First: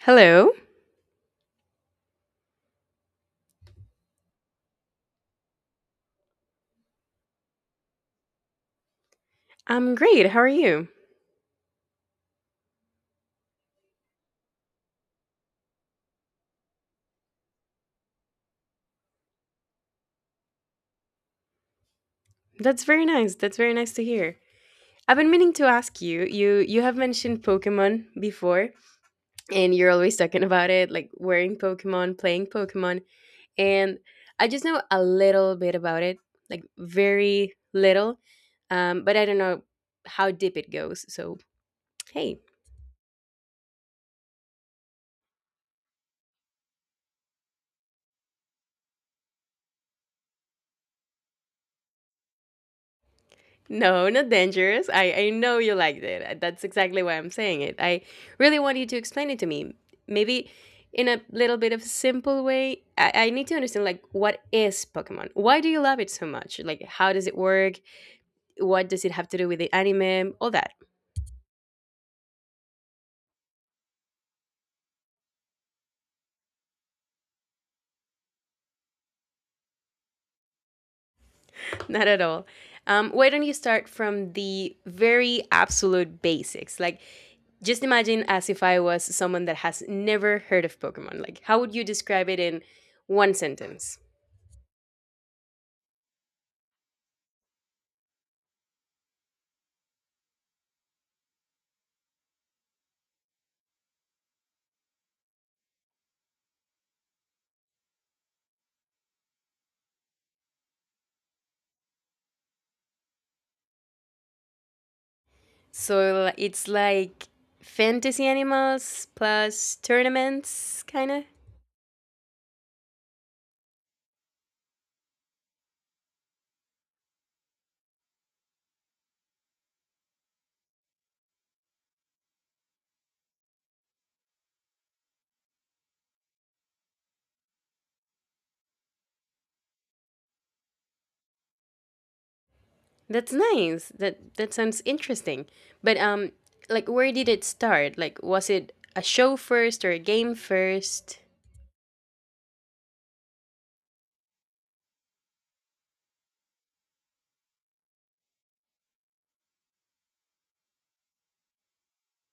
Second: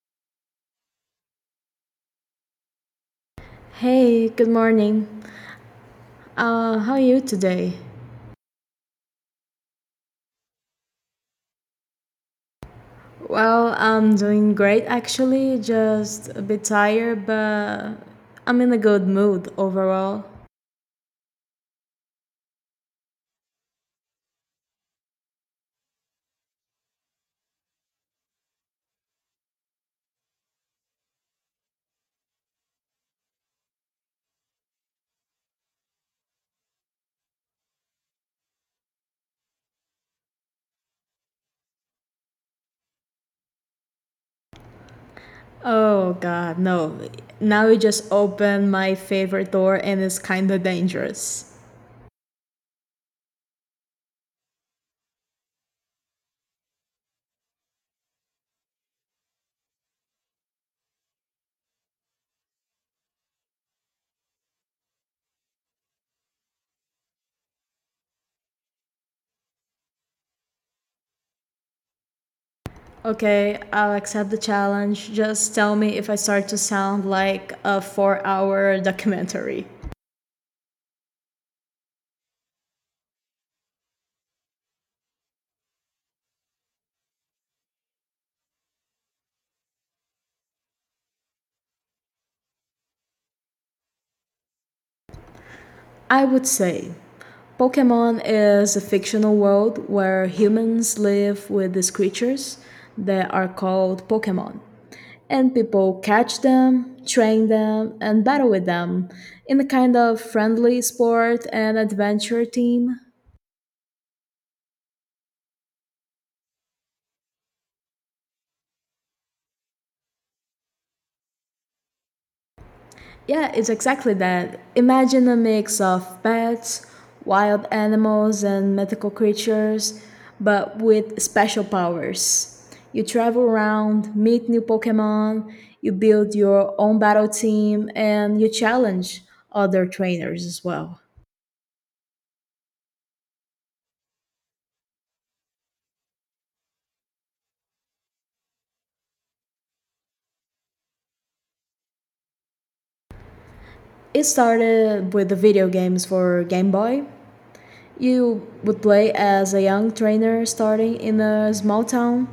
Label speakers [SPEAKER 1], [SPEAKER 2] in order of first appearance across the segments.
[SPEAKER 1] Hello.
[SPEAKER 2] Hey, good morning. How are you today?
[SPEAKER 1] I'm great. How are you?
[SPEAKER 2] Well, I'm doing great actually, just a bit tired, but I'm in a good mood overall.
[SPEAKER 1] That's very nice. That's very nice to hear. I've been meaning to ask you. You have mentioned Pokemon before, and you're always talking about it, like wearing Pokemon, playing Pokemon, and I just know a little bit about it, like very little, but I don't know how deep it goes. So hey,
[SPEAKER 2] Oh god, no. Now you just opened my favorite door and it's kinda dangerous.
[SPEAKER 1] no, not dangerous. I know you liked it. That's exactly why I'm saying it. I really want you to explain it to me. Maybe in a little bit of simple way. I need to understand, like, what is Pokemon? Why do you love it so much? Like, how does it work? What does it have to do with the anime? All that.
[SPEAKER 2] Okay, I'll accept the challenge. Just tell me if I start to sound like a 4 hour documentary.
[SPEAKER 1] Not at all. Why don't you start from the very absolute basics? Like, just imagine as if I was someone that has never heard of Pokemon. Like, how would you describe it in one sentence?
[SPEAKER 2] I would say Pokemon is a fictional world where humans live with these creatures that are called Pokemon. And people catch them, train them, and battle with them in a kind of friendly sport and adventure team.
[SPEAKER 1] So it's like fantasy animals plus tournaments, kind of.
[SPEAKER 2] Yeah, it's exactly that. Imagine a mix of pets, wild animals, and mythical creatures, but with special powers. You travel around, meet new Pokemon, you build your own battle team, and you challenge other trainers as well.
[SPEAKER 1] That's nice. That sounds interesting. But like, where did it start? Like, was it a show first or a game first?
[SPEAKER 2] It started with the video games for Game Boy. You would play as a young trainer starting in a small town.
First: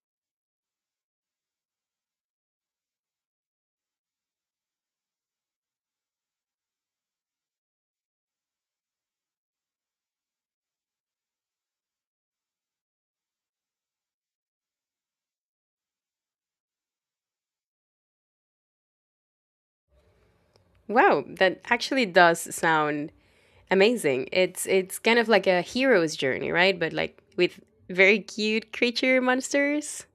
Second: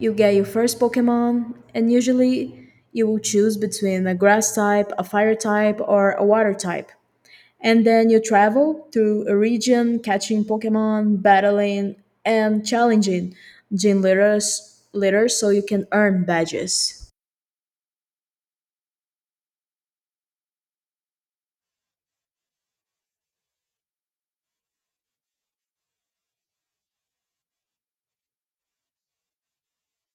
[SPEAKER 2] You get your first Pokemon, and usually you will choose between a grass type, a fire type, or a water type. And then you travel through a region catching Pokemon, battling, and challenging gym leaders so you can earn badges.
[SPEAKER 1] Wow, that actually does sound amazing. It's kind of like a hero's journey, right? But, like, with very cute creature monsters.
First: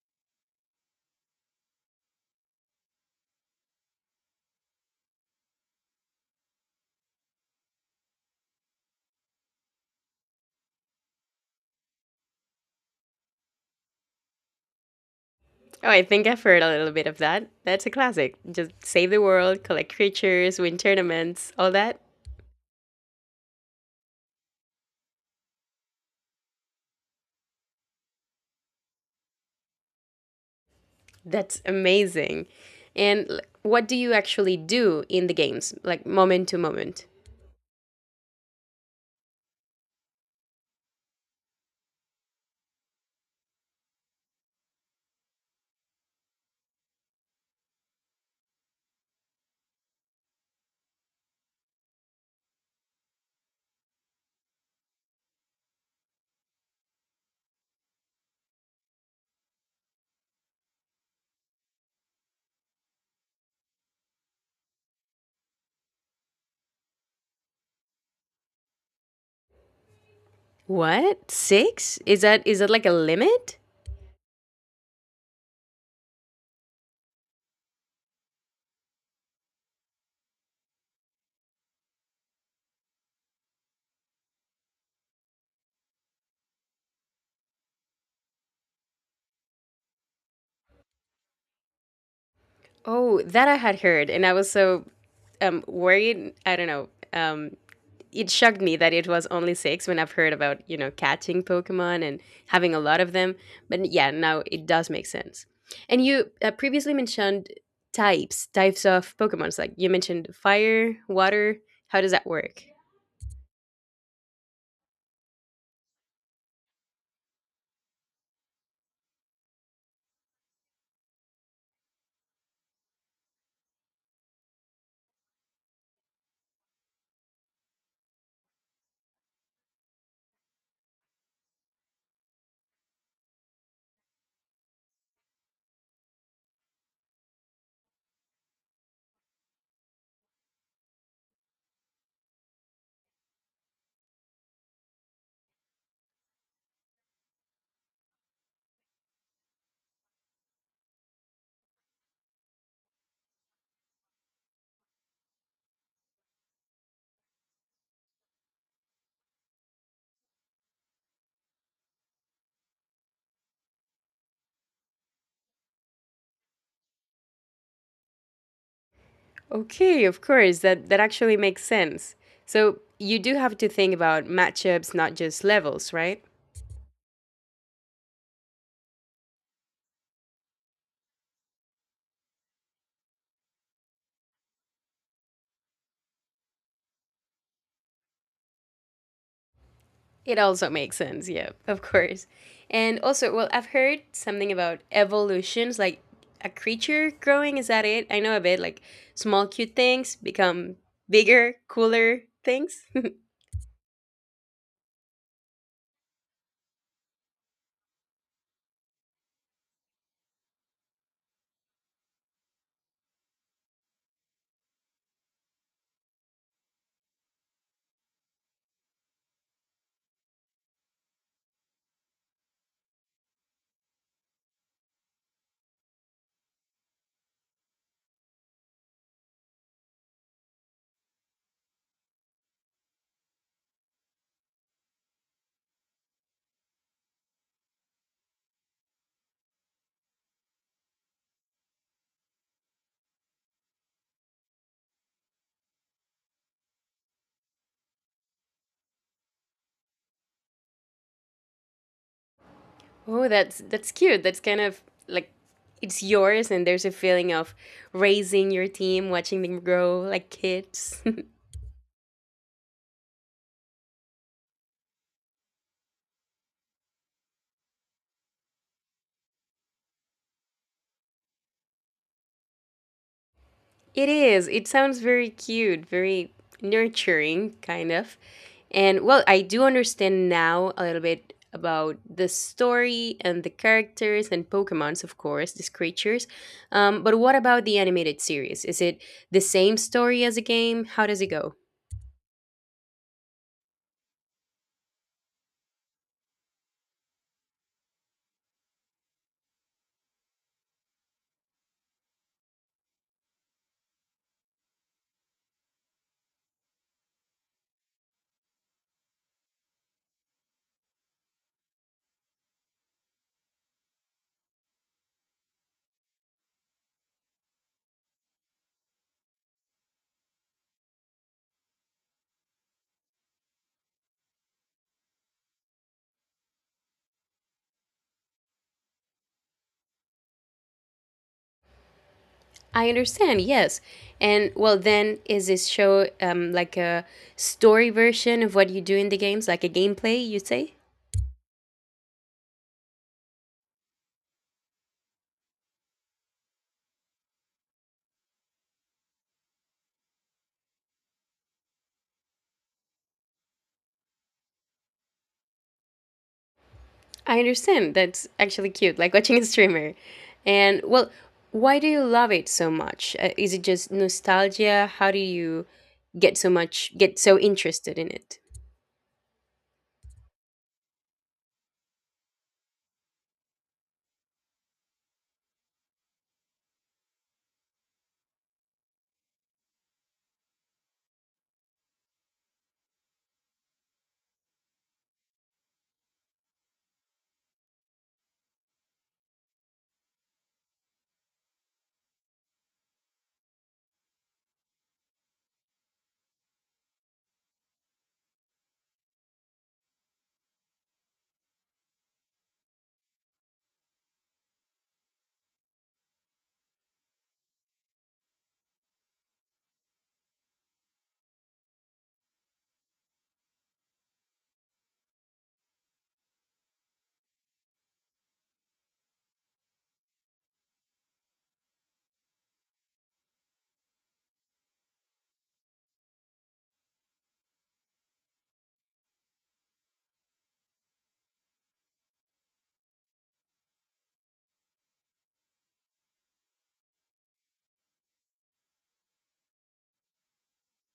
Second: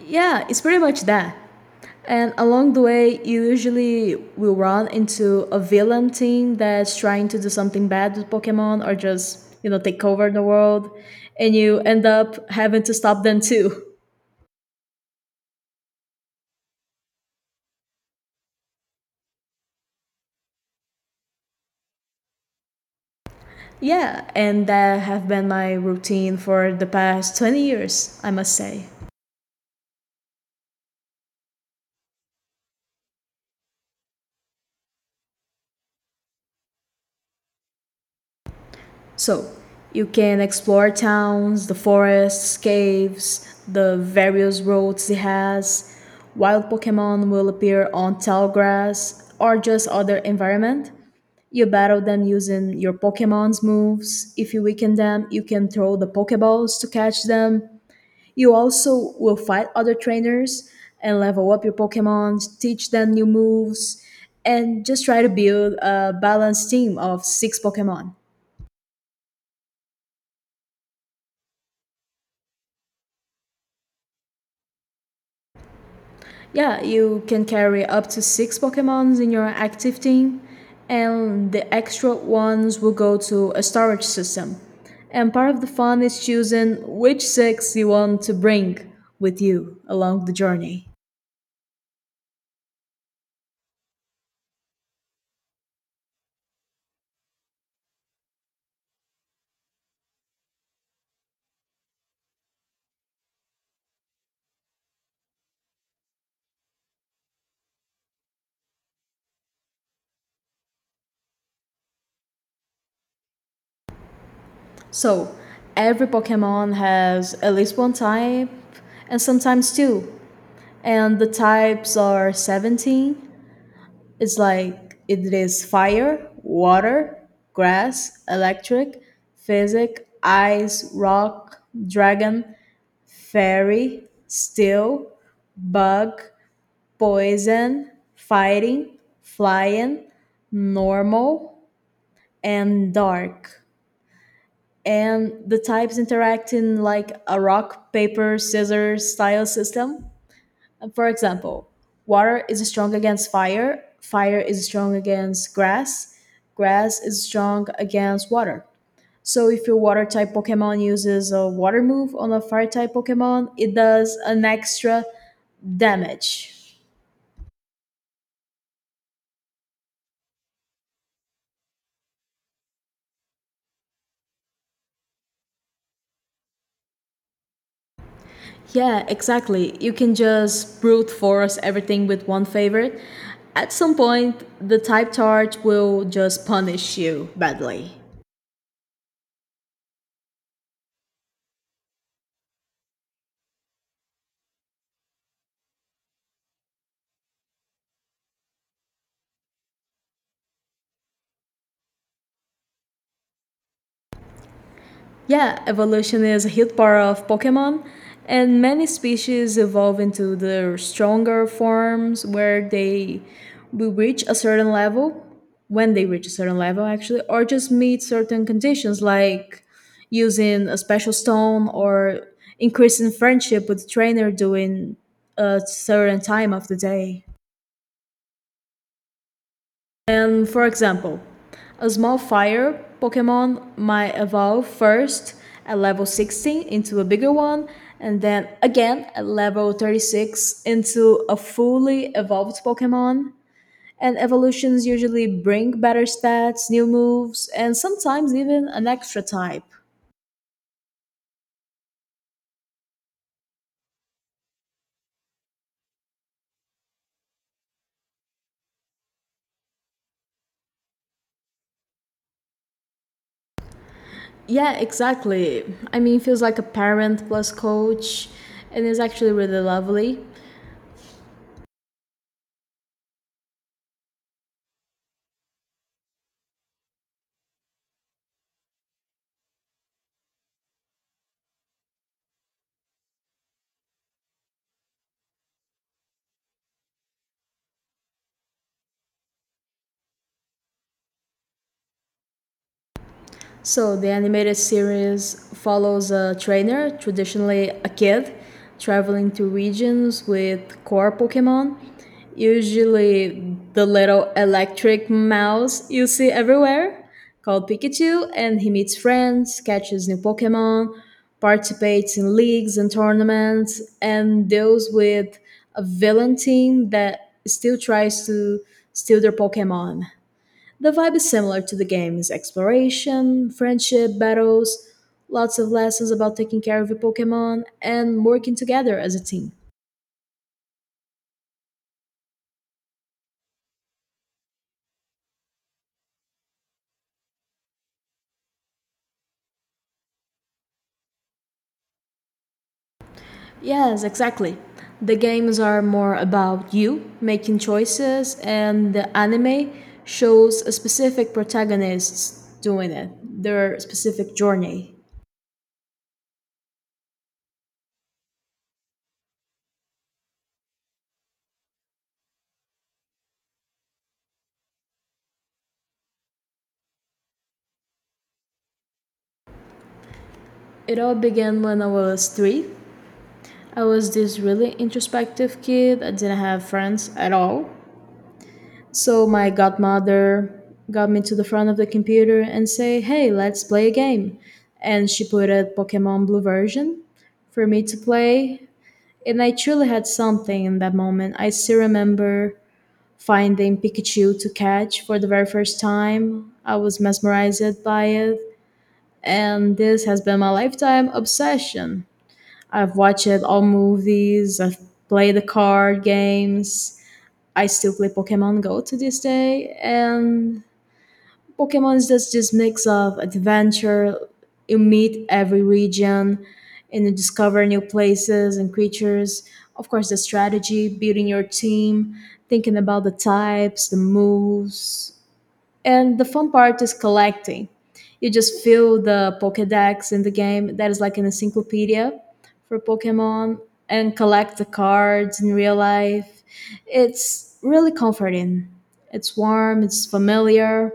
[SPEAKER 2] Yeah, it's pretty much that. And along the way, you usually will run into a villain team that's trying to do something bad with Pokemon or just, you know, take over the world. And you end up having to stop them too.
[SPEAKER 1] Oh, I think I've heard a little bit of that. That's a classic. Just save the world, collect creatures, win tournaments, all that.
[SPEAKER 2] Yeah, and that have been my routine for the past 20 years, I must say.
[SPEAKER 1] That's amazing. And what do you actually do in the games, like moment to moment?
[SPEAKER 2] So, you can explore towns, the forests, caves, the various roads it has. Wild Pokemon will appear on tall grass or just other environment. You battle them using your Pokemon's moves. If you weaken them, you can throw the Pokeballs to catch them. You also will fight other trainers and level up your Pokemons, teach them new moves, and just try to build a balanced team of six Pokemon.
[SPEAKER 1] What? 6? Is that like a limit?
[SPEAKER 2] Yeah, you can carry up to six Pokemons in your active team, and the extra ones will go to a storage system. And part of the fun is choosing which six you want to bring with you along the journey.
[SPEAKER 1] Oh, that I had heard, and I was so worried, I don't know, it shocked me that it was only six when I've heard about, you know, catching Pokemon and having a lot of them. But yeah, now it does make sense. And you previously mentioned types of Pokemons. Like, you mentioned fire, water. How does that work?
[SPEAKER 2] So, every Pokemon has at least one type, and sometimes two. And the types are 17. It's like it is fire, water, grass, electric, physic, ice, rock, dragon, fairy, steel, bug, poison, fighting, flying, normal, and dark. And the types interact in like a rock, paper, scissors style system. For example, water is strong against fire, fire is strong against grass, grass is strong against water. So if your water type Pokemon uses a water move on a fire type Pokemon, it does an extra damage.
[SPEAKER 1] Okay, of course, that actually makes sense. So you do have to think about matchups, not just levels, right?
[SPEAKER 2] Yeah, exactly. You can just brute force everything with one favorite. At some point, the type charge will just punish you badly.
[SPEAKER 1] It also makes sense, yeah, of course. And also, well, I've heard something about evolutions, like a creature growing. Is that it? I know a bit, like small cute things become bigger, cooler things.
[SPEAKER 2] Yeah, evolution is a huge part of Pokemon, and many species evolve into their stronger forms where they will reach a certain level, when they reach a certain level actually, or just meet certain conditions like using a special stone or increasing friendship with the trainer during a certain time of the day. And for example, a small fire Pokemon might evolve first at level 16 into a bigger one, and then again at level 36 into a fully evolved Pokemon. And evolutions usually bring better stats, new moves, and sometimes even an extra type.
[SPEAKER 1] Oh, that's cute. That's kind of like it's yours, and there's a feeling of raising your team, watching them grow like kids.
[SPEAKER 2] Yeah, exactly. I mean, it feels like a parent plus coach, and it's actually really lovely.
[SPEAKER 1] It is. It sounds very cute, very nurturing, kind of. And well, I do understand now a little bit about the story and the characters and Pokemons, of course, these creatures. But what about the animated series? Is it the same story as a game? How does it go?
[SPEAKER 2] So the animated series follows a trainer, traditionally a kid, traveling to regions with core Pokemon, usually the little electric mouse you see everywhere, called Pikachu, and he meets friends, catches new Pokemon, participates in leagues and tournaments, and deals with a villain team that still tries to steal their Pokemon. The vibe is similar to the game's exploration, friendship, battles, lots of lessons about taking care of your Pokemon, and working together as a team.
[SPEAKER 1] I understand, yes. And well, then is this show like a story version of what you do in the games, like a gameplay, you say?
[SPEAKER 2] Yes, exactly. The games are more about you making choices, and the anime shows a specific protagonists doing it, their specific journey.
[SPEAKER 1] I understand. That's actually cute, like watching a streamer. And well, why do you love it so much? Is it just nostalgia? How do you get so interested in it?
[SPEAKER 2] It all began when I was three. I was this really introspective kid. I didn't have friends at all. So my godmother got me to the front of the computer and say, "Hey, let's play a game." And she put a Pokemon Blue version for me to play, and I truly had something in that moment. I still remember finding Pikachu to catch for the very first time. I was mesmerized by it, and this has been my lifetime obsession. I've watched all movies, I've played the card games. I still play Pokemon Go to this day, and Pokemon's just this mix of adventure. You meet every region and you discover new places and creatures. Of course, the strategy, building your team, thinking about the types, the moves. And the fun part is collecting. You just fill the Pokedex in the game, that is like an encyclopedia for Pokemon, and collect the cards in real life. It's really comforting. It's warm, it's familiar,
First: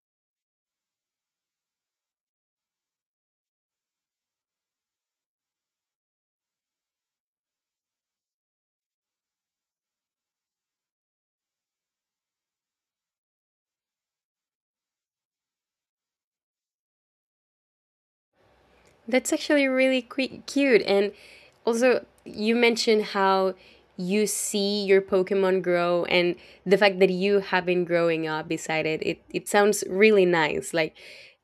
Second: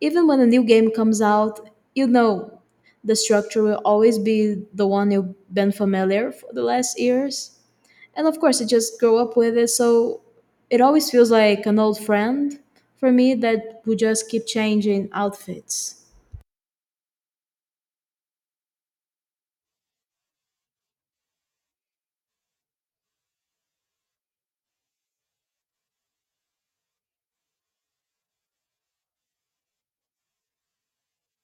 [SPEAKER 2] even when a new game comes out, you know the structure will always be the one you've been familiar for the last years. And of course, you just grow up with it, so it always feels like an old friend for me that would just keep changing outfits.
[SPEAKER 1] That's actually really cute. And also, you mentioned how you see your Pokemon grow and the fact that you have been growing up beside it. It sounds really nice. Like,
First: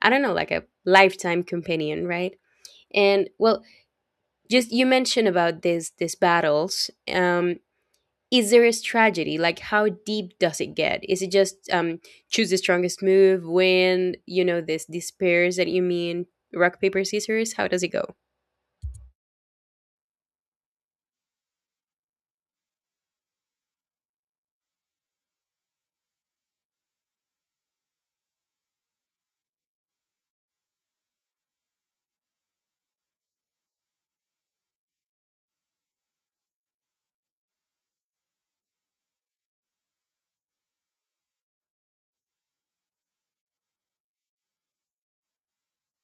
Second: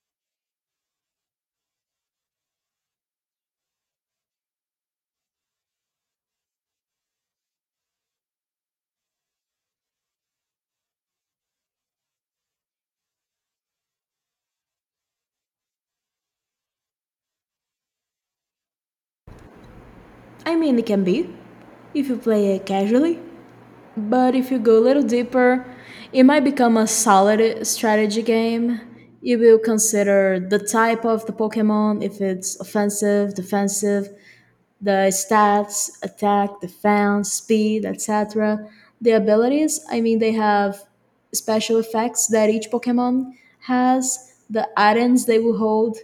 [SPEAKER 1] I don't know, like a lifetime companion, right? And well, just, you mentioned about this these battles, is there a strategy, like how deep does it get? Is it just choose the strongest move, win, you know, this these pairs that you mean, rock paper scissors, how does it go?
[SPEAKER 2] I mean, it can be if you play it casually, but if you go a little deeper, it might become a solid strategy game. You will consider the type of the Pokemon, if it's offensive, defensive, the stats, attack, defense, speed, etc. The abilities, I mean, they have special effects that each Pokemon has, the items they will hold,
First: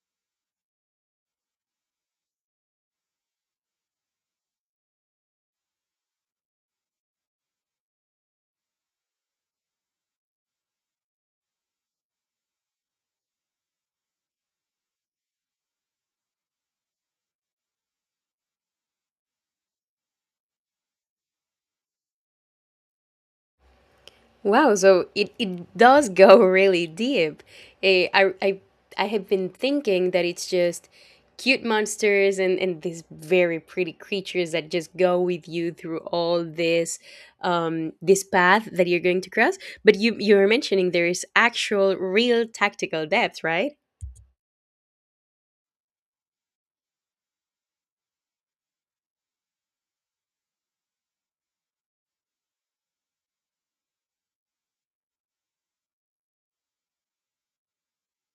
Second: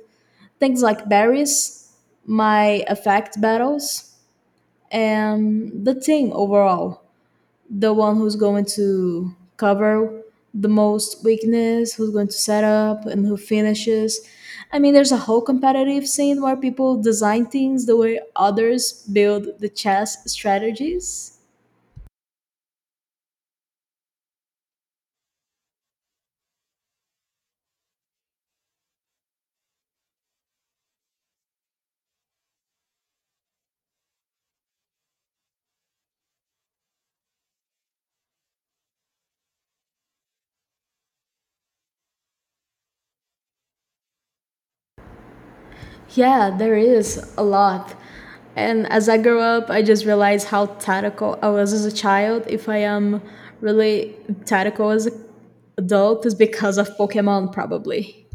[SPEAKER 2] things like berries, my effect battles, and the team overall the one who's going to cover the most weakness, who's going to set up and who finishes. I mean, there's a whole competitive scene where people design things the way others build the chess strategies.
[SPEAKER 1] Wow, so it does go really deep. Eh, I have been thinking that it's just cute monsters and these very pretty creatures that just go with you through all this, this path that you're going to cross. But you're mentioning there is actual real tactical depth, right?
[SPEAKER 2] Yeah, there is a lot. And as I grew up, I just realized how tactical I was as a child. If I am really tactical as an adult, is because of Pokemon, probably.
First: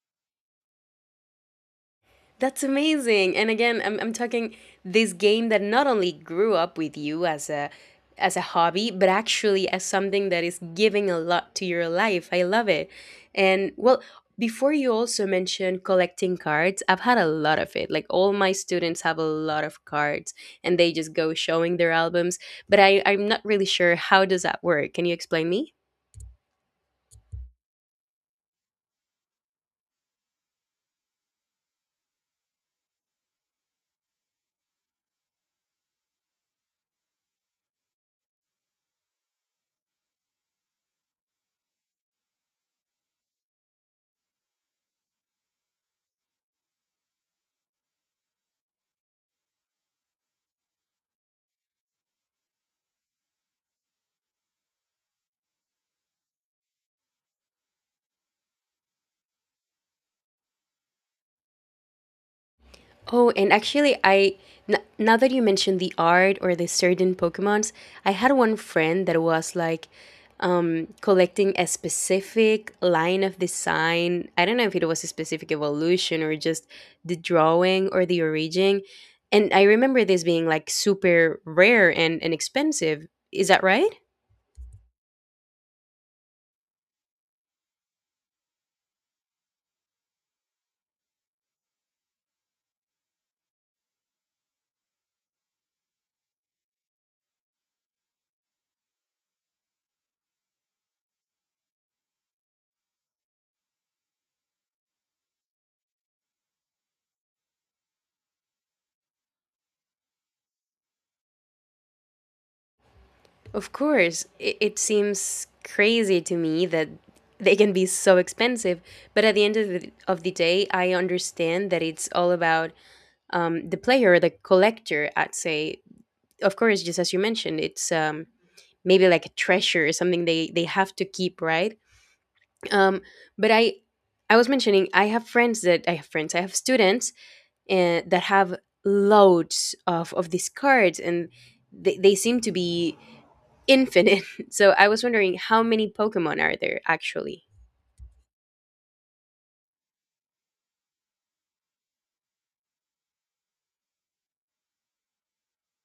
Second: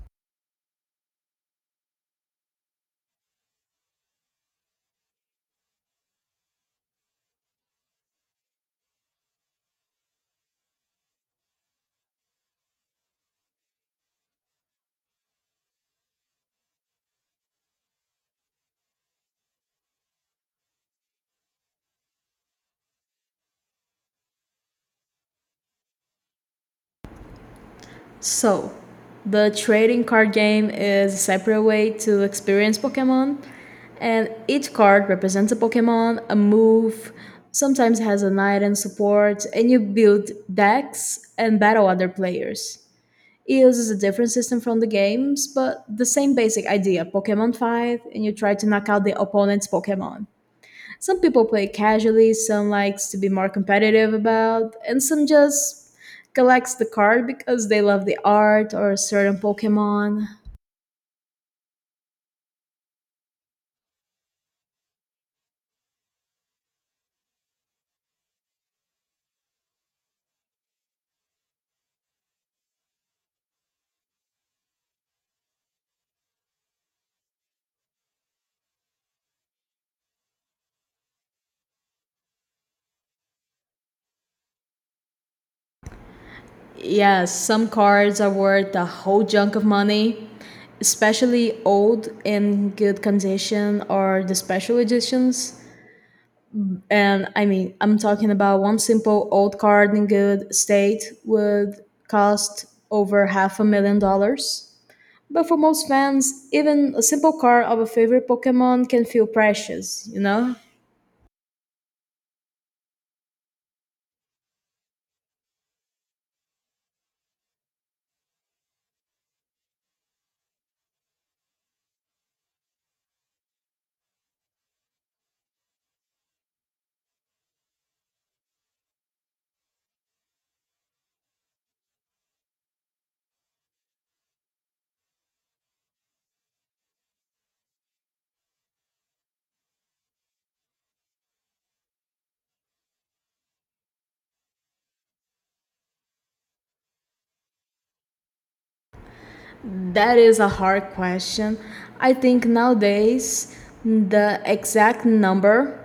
[SPEAKER 1] That's amazing. And again, I'm talking this game that not only grew up with you as a hobby, but actually as something that is giving a lot to your life. I love it. And well, before, you also mentioned collecting cards. I've had a lot of it. Like, all my students have a lot of cards and they just go showing their albums, but I'm not really sure how does that work. Can you explain me?
[SPEAKER 2] So, the trading card game is a separate way to experience Pokemon, and each card represents a Pokemon, a move, sometimes has an item support, and you build decks and battle other players. It uses a different system from the games, but the same basic idea Pokemon fight, and you try to knock out the opponent's Pokemon. Some people play casually, some likes to be more competitive about, and some just collects the card because they love the art or a certain Pokemon.
[SPEAKER 1] Oh, and actually, now that you mentioned the art or the certain Pokemons, I had one friend that was like collecting a specific line of design. I don't know if it was a specific evolution or just the drawing or the origin. And I remember this being like super rare and expensive. Is that right?
[SPEAKER 2] Yes, some cards are worth a whole junk of money, especially old in good condition or the special editions. And I mean, I'm talking about one simple old card in good state would cost over half a million dollars. But for most fans, even a simple card of a favorite Pokemon can feel precious, you know?
[SPEAKER 1] Of course, it seems crazy to me that they can be so expensive, but at the end of of the day, I understand that it's all about, the player, the collector, I'd say. Of course, just as you mentioned, it's, maybe like a treasure, something they have to keep, right? Um, but I was mentioning, I have friends, I have students that have loads of these cards, and they seem to be infinite. So I was wondering, how many Pokemon are there actually?
[SPEAKER 2] That is a hard question. I think nowadays the exact number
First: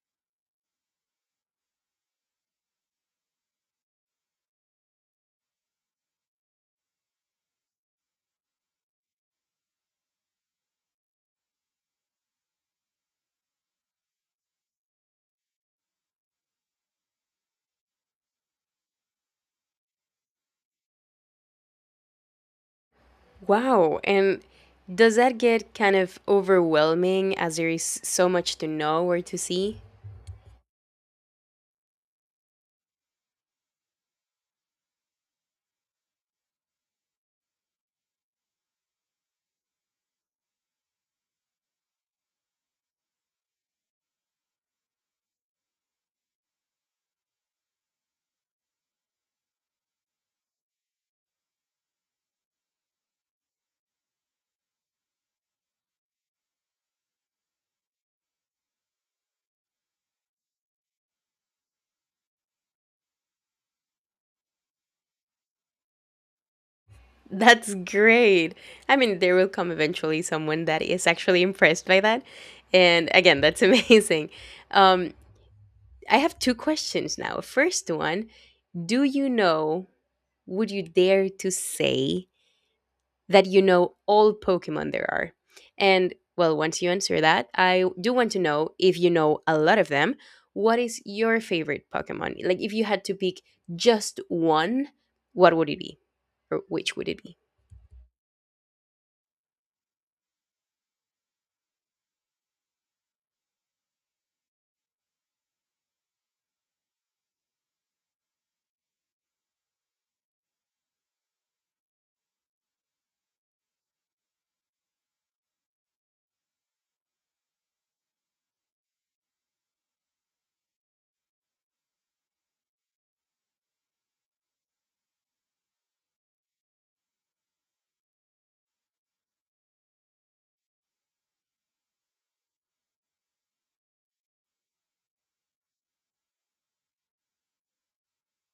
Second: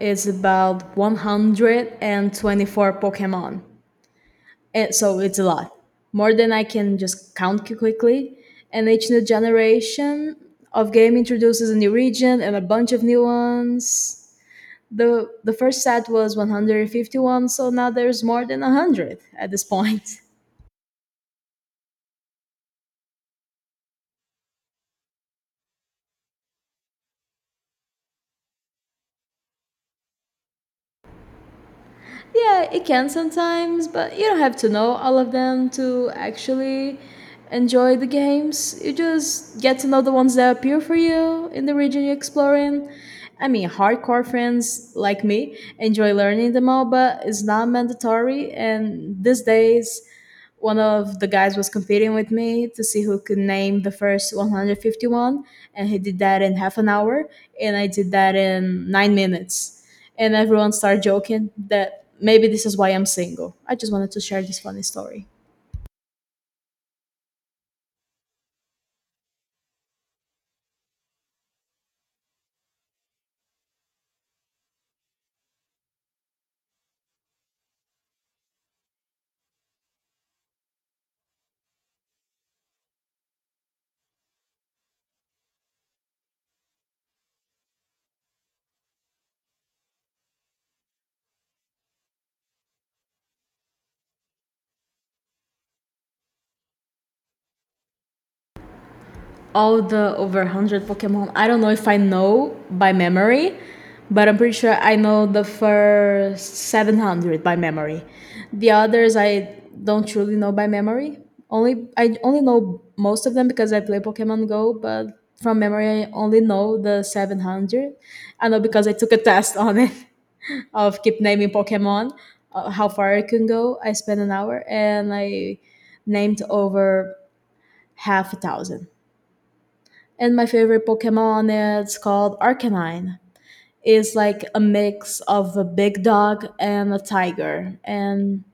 [SPEAKER 2] is about 124 Pokemon. And so it's a lot. More than I can just count quickly. And each new generation of game introduces a new region and a bunch of new ones. The first set was 151, so now there's more than 100 at this point.
[SPEAKER 1] Wow. And does that get kind of overwhelming, as there is so much to know or to see?
[SPEAKER 2] Yeah, it can sometimes, but you don't have to know all of them to actually enjoy the games. You just get to know the ones that appear for you in the region you're exploring. I mean, hardcore friends like me enjoy learning them all, but it's not mandatory. And these days one of the guys was competing with me to see who could name the first 151, and he did that in half an hour, and I did that in 9 minutes. And everyone started joking that maybe this is why I'm single. I just wanted to share this funny story.
[SPEAKER 1] That's great. I mean, there will come eventually someone that is actually impressed by that. And again, that's amazing. Um, I have two questions now. First one. Do you know, would you dare to say that you know all Pokemon there are? And well, once you answer that, I do want to know if you know a lot of them. What is your favorite Pokemon? Like, if you had to pick just one, what would it be? Or which would it be?
[SPEAKER 2] All the over 100 Pokemon, I don't know if I know by memory, but I'm pretty sure I know the first 700 by memory. The others I don't truly know by memory. Only I only know most of them because I play Pokemon Go, but from memory I only know the 700. I know because I took a test on it of keep naming Pokemon, how far I can go. I spent an hour and I named over half a thousand. And my favorite Pokemon is called Arcanine. It's like a mix of a big dog and a tiger, and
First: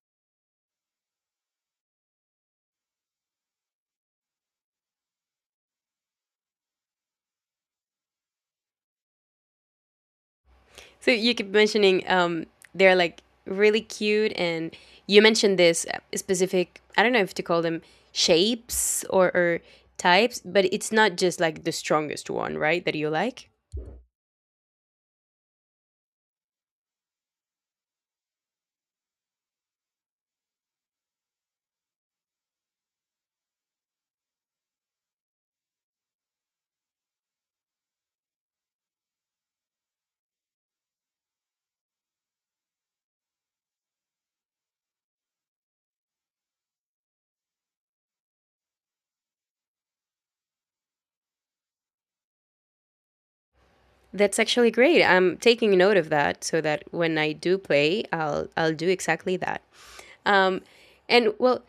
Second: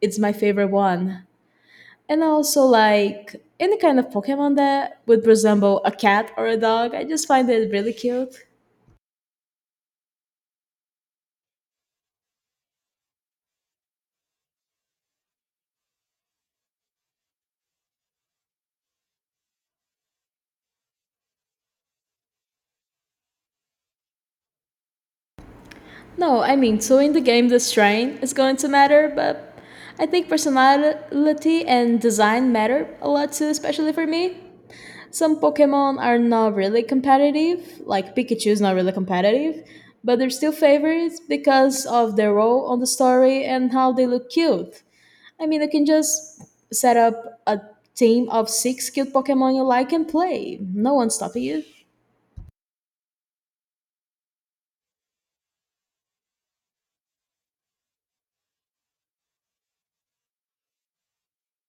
[SPEAKER 2] it's my favorite one. And I also like any kind of Pokemon that would resemble a cat or a dog. I just find it really cute.
[SPEAKER 1] So, you keep mentioning, they're like really cute, and you mentioned this specific, I don't know if to call them shapes or types, but it's not just like the strongest one, right? That you like?
[SPEAKER 2] No, I mean, so in the game, the strain is going to matter, but I think personality and design matter a lot too, especially for me. Some Pokemon are not really competitive, like Pikachu is not really competitive, but they're still favorites because of their role on the story and how they look cute. I mean, you can just set up a team of six cute Pokemon you like and play. No one's stopping you.
[SPEAKER 1] That's actually great. I'm taking note of that so that when I do play, I'll do exactly that. Um, and well,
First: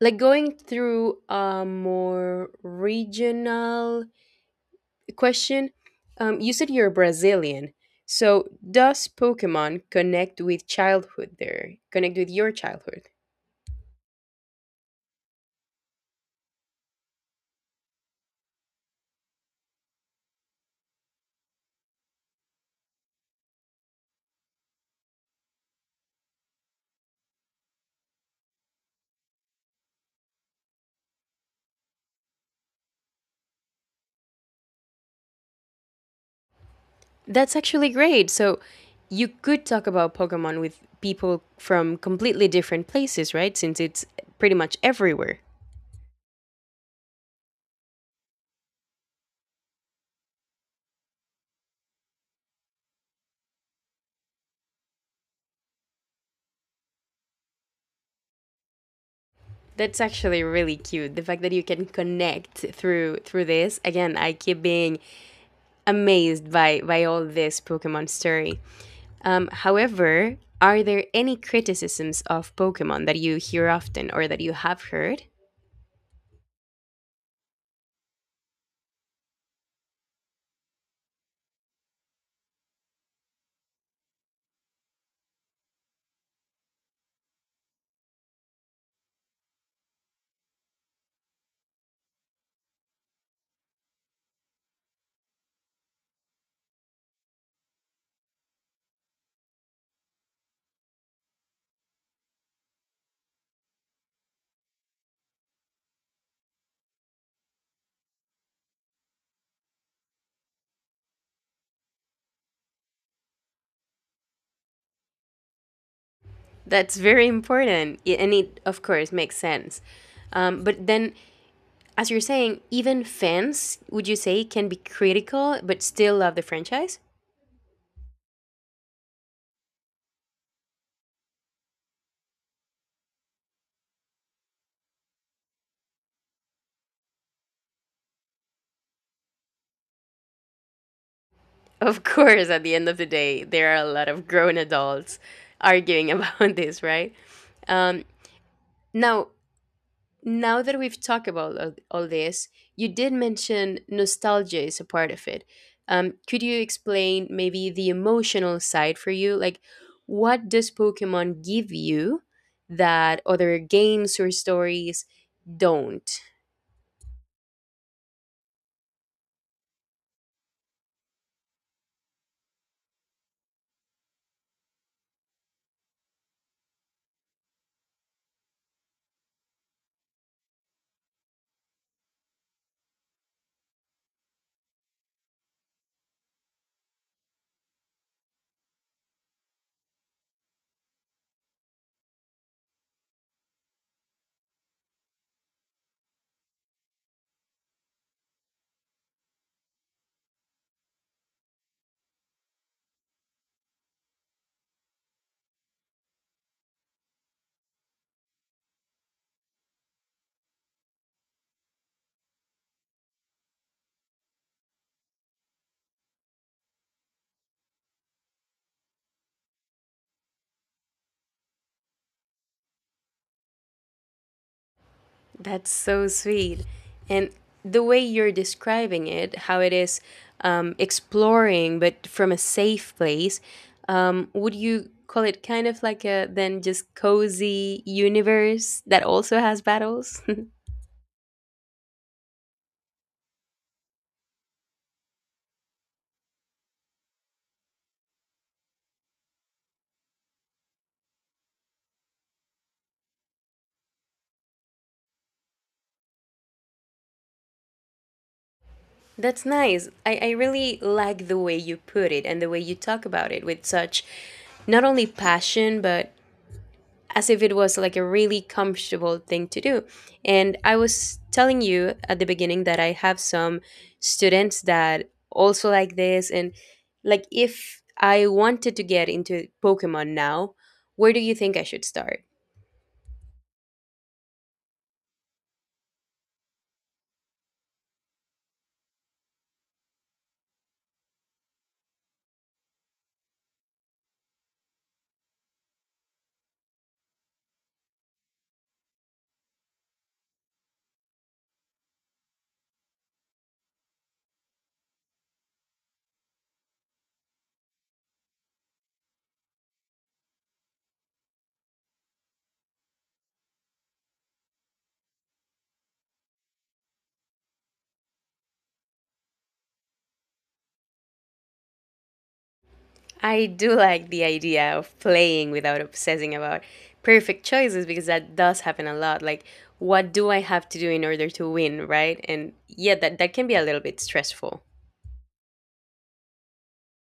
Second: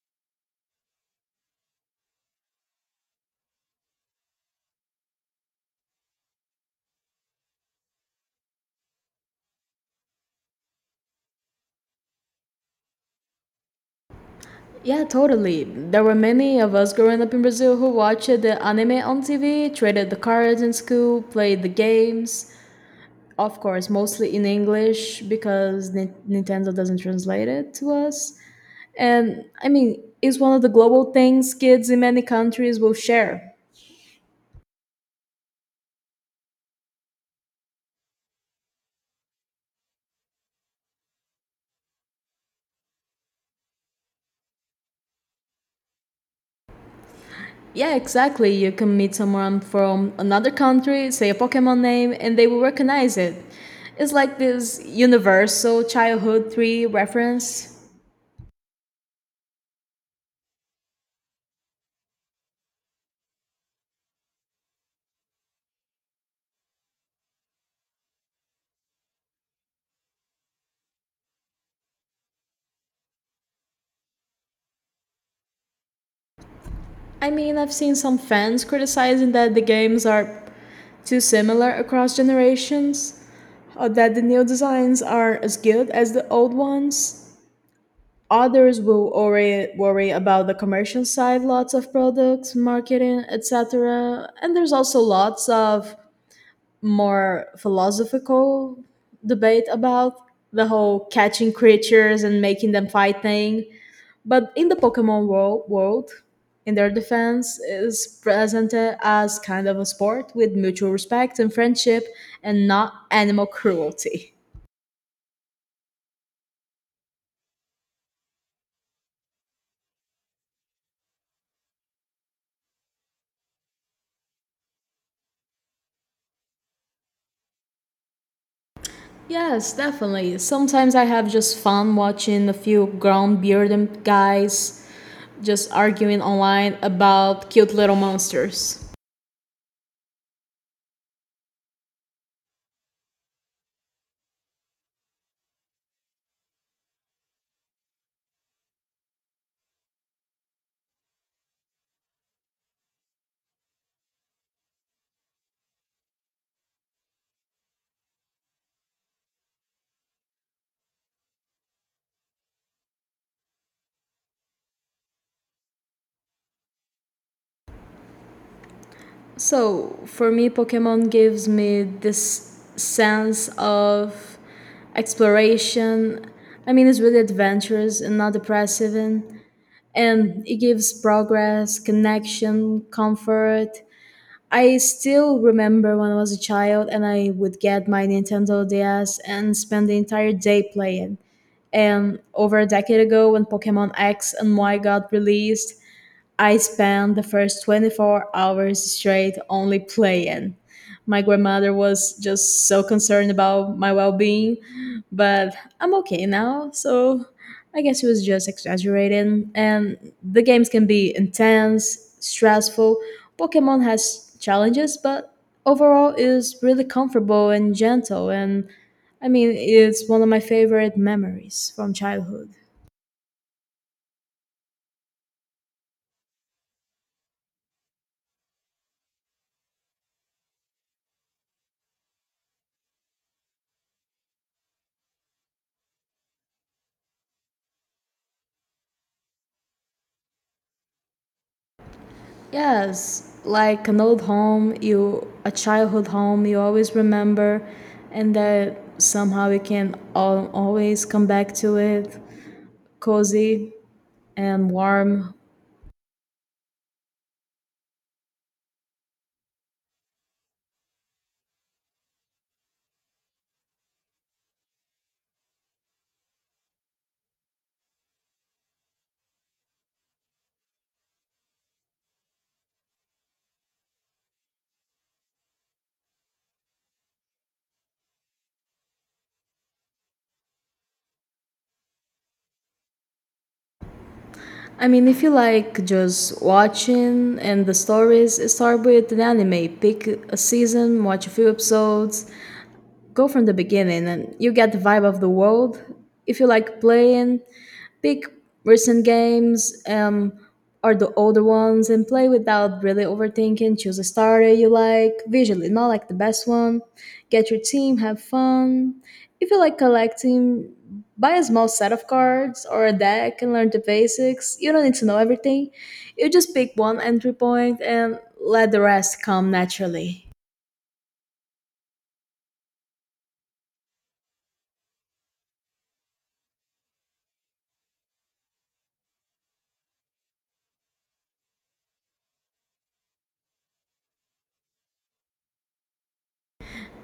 [SPEAKER 1] like going through a more regional question, you said you're Brazilian. So, does Pokemon connect with childhood there? Connect with your childhood?
[SPEAKER 2] Yeah, totally. There were many of us growing up in Brazil who watched the anime on TV, traded the cards in school, played the games. Of course, mostly in English because Nintendo doesn't translate it to us. And I mean, it's one of the global things kids in many countries will share.
[SPEAKER 1] That's actually great. So you could talk about Pokemon with people from completely different places, right? Since it's pretty much everywhere.
[SPEAKER 2] Yeah, exactly. You can meet someone from another country, say a Pokemon name, and they will recognize it. It's like this universal childhood 3 reference.
[SPEAKER 1] That's actually really cute. The fact that you can connect through this. Again, I keep being amazed by all this Pokemon story. However, are there any criticisms of Pokemon that you hear often or that you have heard?
[SPEAKER 2] I mean, I've seen some fans criticizing that the games are too similar across generations, or that the new designs are as good as the old ones. Others will worry about the commercial side, lots of products, marketing, etc. And there's also lots of more philosophical debate about the whole catching creatures and making them fight thing. But in the Pokemon world in their defense, is presented as kind of a sport with mutual respect and friendship and not animal cruelty.
[SPEAKER 1] That's very important, and it of course makes sense. But then, as you're saying, even fans, would you say, can be critical but still love the franchise?
[SPEAKER 2] Yes, definitely. Sometimes I have just fun watching a few grown bearded guys just arguing online about cute little monsters.
[SPEAKER 1] Of course, at the end of the day, there are a lot of grown adults arguing about this, right? Um, Now, that we've talked about all this, you did mention nostalgia is a part of it. Could you explain maybe the emotional side for you? Like, what does Pokemon give you that other games or stories don't?
[SPEAKER 2] So, for me, Pokemon gives me this sense of exploration. I mean, it's really adventurous and not depressive, and it gives progress, connection, comfort. I still remember when I was a child and I would get my Nintendo DS and spend the entire day playing. And over a decade ago, when Pokemon X and Y got released, I spent the first 24 hours straight only playing. My grandmother was just so concerned about my well being, but I'm okay now, so I guess it was just exaggerating. And the games can be intense, stressful. Pokemon has challenges, but overall is really comfortable and gentle, and I mean it's one of my favorite memories from childhood.
[SPEAKER 1] That's so sweet. And the way you're describing it, how it is, exploring, but from a safe place, would you call it kind of like a then just cozy universe that also has battles?
[SPEAKER 2] Yes, like an old home, you a childhood home you always remember, and that somehow you can always come back to it, cozy and warm.
[SPEAKER 1] That's nice. I really like the way you put it and the way you talk about it with such not only passion, but as if it was like a really comfortable thing to do. And I was telling you at the beginning that I have some students that also like this. And like, if I wanted to get into Pokemon now, where do you think I should start?
[SPEAKER 2] I mean, if you like just watching and the stories, start with an anime. Pick a season, watch a few episodes, go from the beginning, and you get the vibe of the world. If you like playing, pick recent games or the older ones and play without really overthinking. Choose a starter you like visually, not like the best one. Get your team, have fun. If you like collecting, buy a small set of cards or a deck and learn the basics. You don't need to know everything. You just pick one entry point and let the rest come naturally.
[SPEAKER 1] I do like the idea of playing without obsessing about perfect choices, because that does happen a lot. Like, what do I have to do in order to win, right? And yeah, that can be a little bit stressful.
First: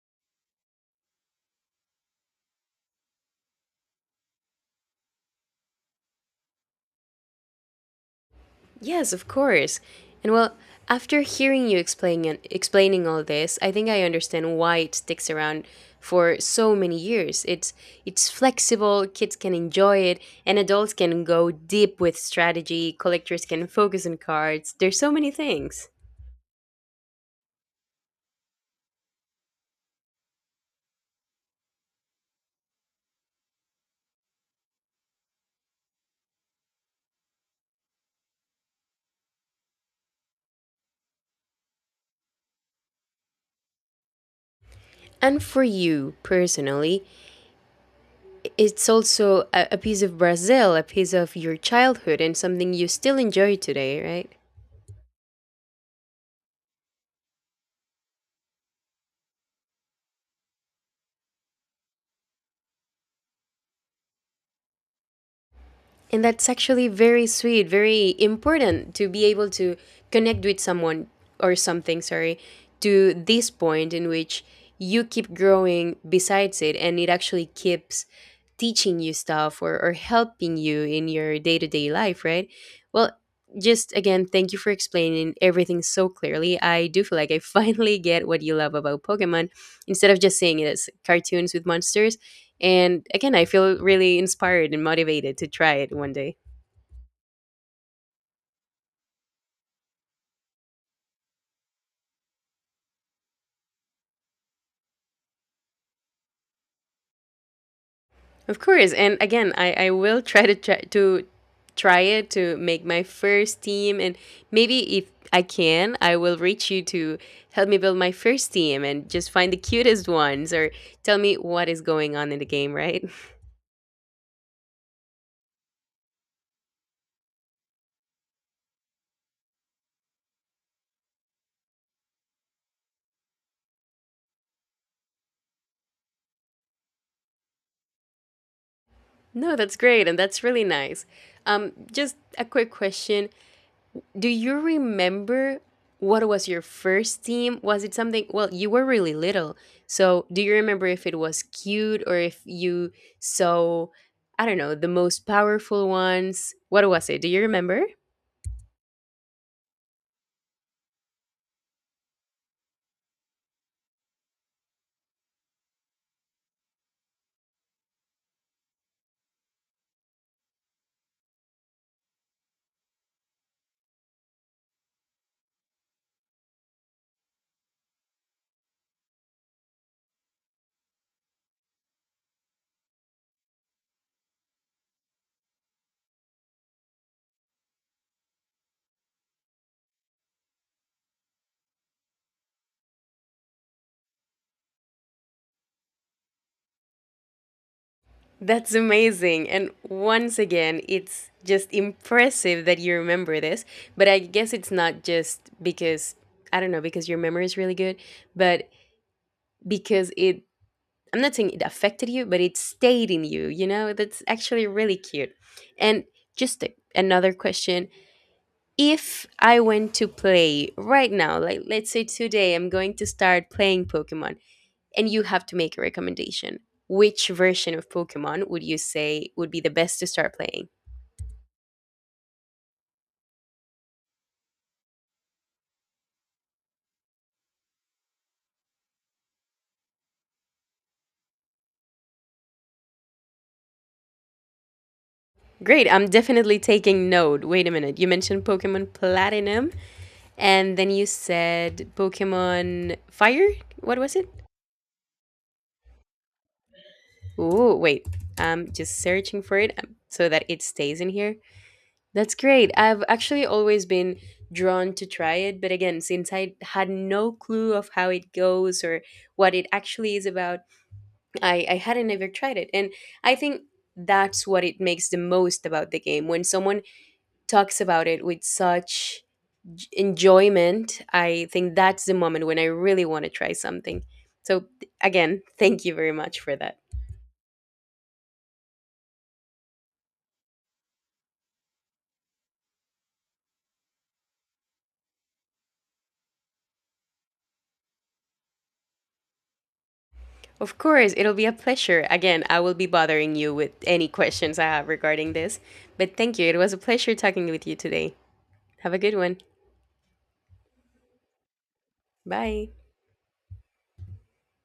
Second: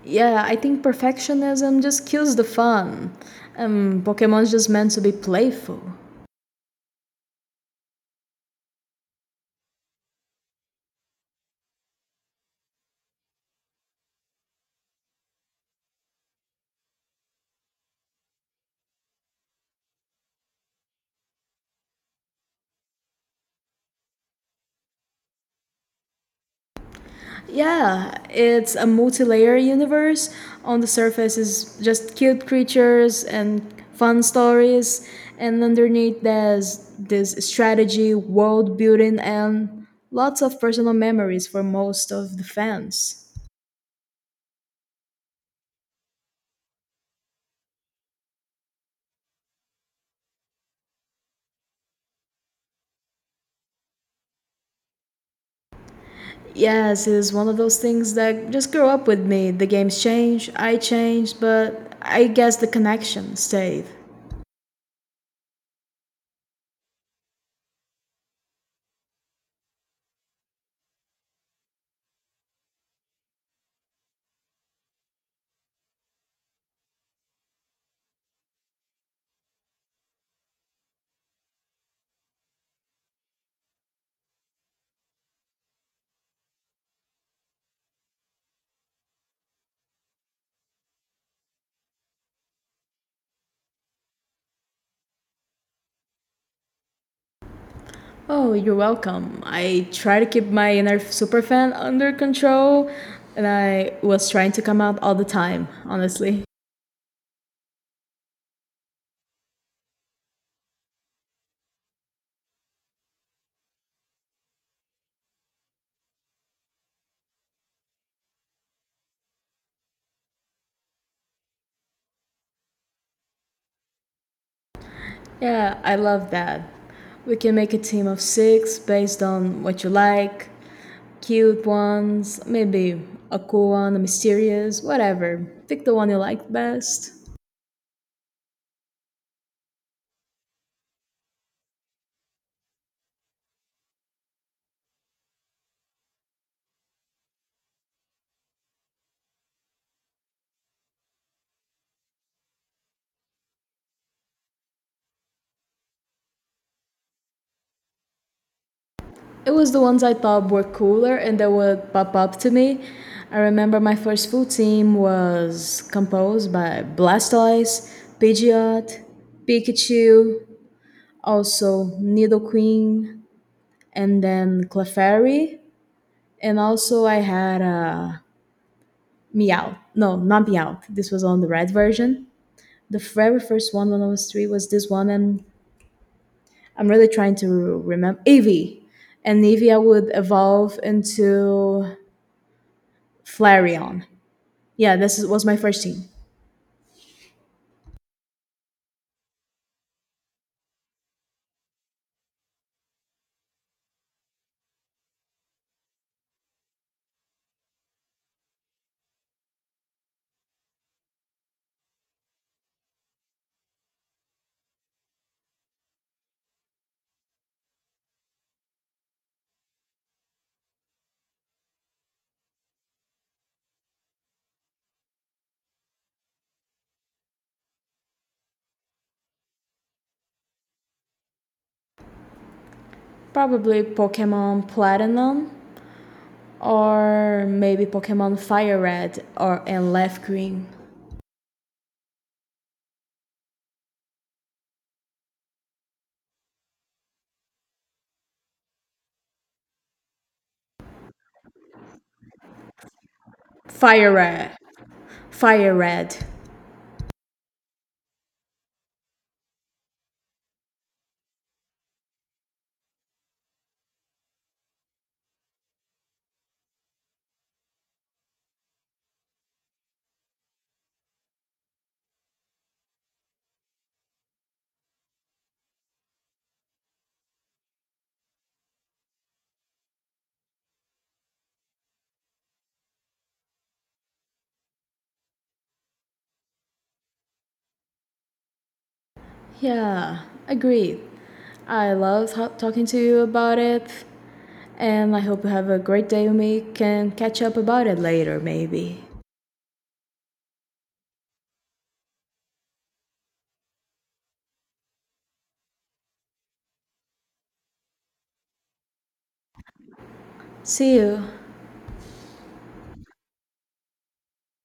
[SPEAKER 2] Yeah, I think perfectionism just kills the fun. Pokemon's just meant to be playful.
[SPEAKER 1] Yes, of course. And well, after hearing you explaining all this, I think I understand why it sticks around for so many years. It's flexible, kids can enjoy it, and adults can go deep with strategy, collectors can focus on cards. There's so many things.
[SPEAKER 2] Yeah, it's a multi-layer universe. On the surface is just cute creatures and fun stories, and underneath there's this strategy, world building, and lots of personal memories for most of the fans.
[SPEAKER 1] And for you personally, it's also a piece of Brazil, a piece of your childhood, and something you still enjoy today, right?
[SPEAKER 2] Yes, it is one of those things that just grew up with me. The games change, I changed, but I guess the connection stayed.
[SPEAKER 1] And that's actually very sweet, very important to be able to connect with someone, or something, sorry, to this point in which you keep growing besides it and it actually keeps teaching you stuff or helping you in your day to day life, right? Well, just again, thank you for explaining everything so clearly. I do feel like I finally get what you love about Pokemon, instead of just saying it as cartoons with monsters. And again, I feel really inspired and motivated to try it one day.
[SPEAKER 2] Oh, you're welcome. I try to keep my inner super fan under control, and I was trying to come out all the time, honestly.
[SPEAKER 1] Of course, and again, I will try it to make my first team, and maybe if I can, I will reach you to help me build my first team and just find the cutest ones or tell me what is going on in the game, right?
[SPEAKER 2] Yeah, I love that. We can make a team of six based on what you like, cute ones, maybe a cool one, a mysterious, whatever. Pick the one you like best.
[SPEAKER 1] No, that's great, and that's really nice. Um, just a quick question: do you remember what was your first team? Was it something? Well, you were really little. So, do you remember if it was cute or if you saw, I don't know, the most powerful ones? What was it? Do you remember?
[SPEAKER 2] It was the ones I thought were cooler and that would pop up to me. I remember my first full team was composed by Blastoise, Pidgeot, Pikachu, also Nidoqueen, and then Clefairy. And also I had a Meow. No, not Meow. This was on the red version. The very first one when I was three was this one, and I'm really trying to remember. Eevee. And Eevee I would evolve into Flareon. Yeah, was my first team.
[SPEAKER 1] That's amazing. And once again, it's just impressive that you remember this. But I guess it's not just because, I don't know, because your memory is really good, but because it, I'm not saying it affected you, but it stayed in you, you know? That's actually really cute. And just another question. If I went to play right now, like let's say today I'm going to start playing Pokemon and you have to make a recommendation, which version of Pokemon would you say would be the best to start playing?
[SPEAKER 2] Probably Pokemon Platinum or maybe Pokemon Fire Red or and Leaf Green.
[SPEAKER 1] Great, I'm definitely taking note. Wait a minute. You mentioned Pokemon Platinum and then you said Pokemon Fire? What
[SPEAKER 2] Fire
[SPEAKER 1] was it?
[SPEAKER 2] Red. Fire Red.
[SPEAKER 1] Ooh, wait. I'm just searching for it, so that it stays in here. That's great. I've actually always been drawn to try it, but again, since I had no clue of how it goes or what it actually is about, I hadn't ever tried it. And I think that's what it makes the most about the game. When someone talks about it with such enjoyment, I think that's the moment when I really want to try something. So, again, thank you very much for that.
[SPEAKER 2] Yeah, agreed. I love talking to you about it, and I hope you have a great day. We can catch up about it later, maybe.
[SPEAKER 1] Of course, it'll be a pleasure. Again, I will be bothering you with any questions I have regarding this. But thank you. It was a pleasure talking with you today. Have a good one.
[SPEAKER 2] See you.
[SPEAKER 1] Bye.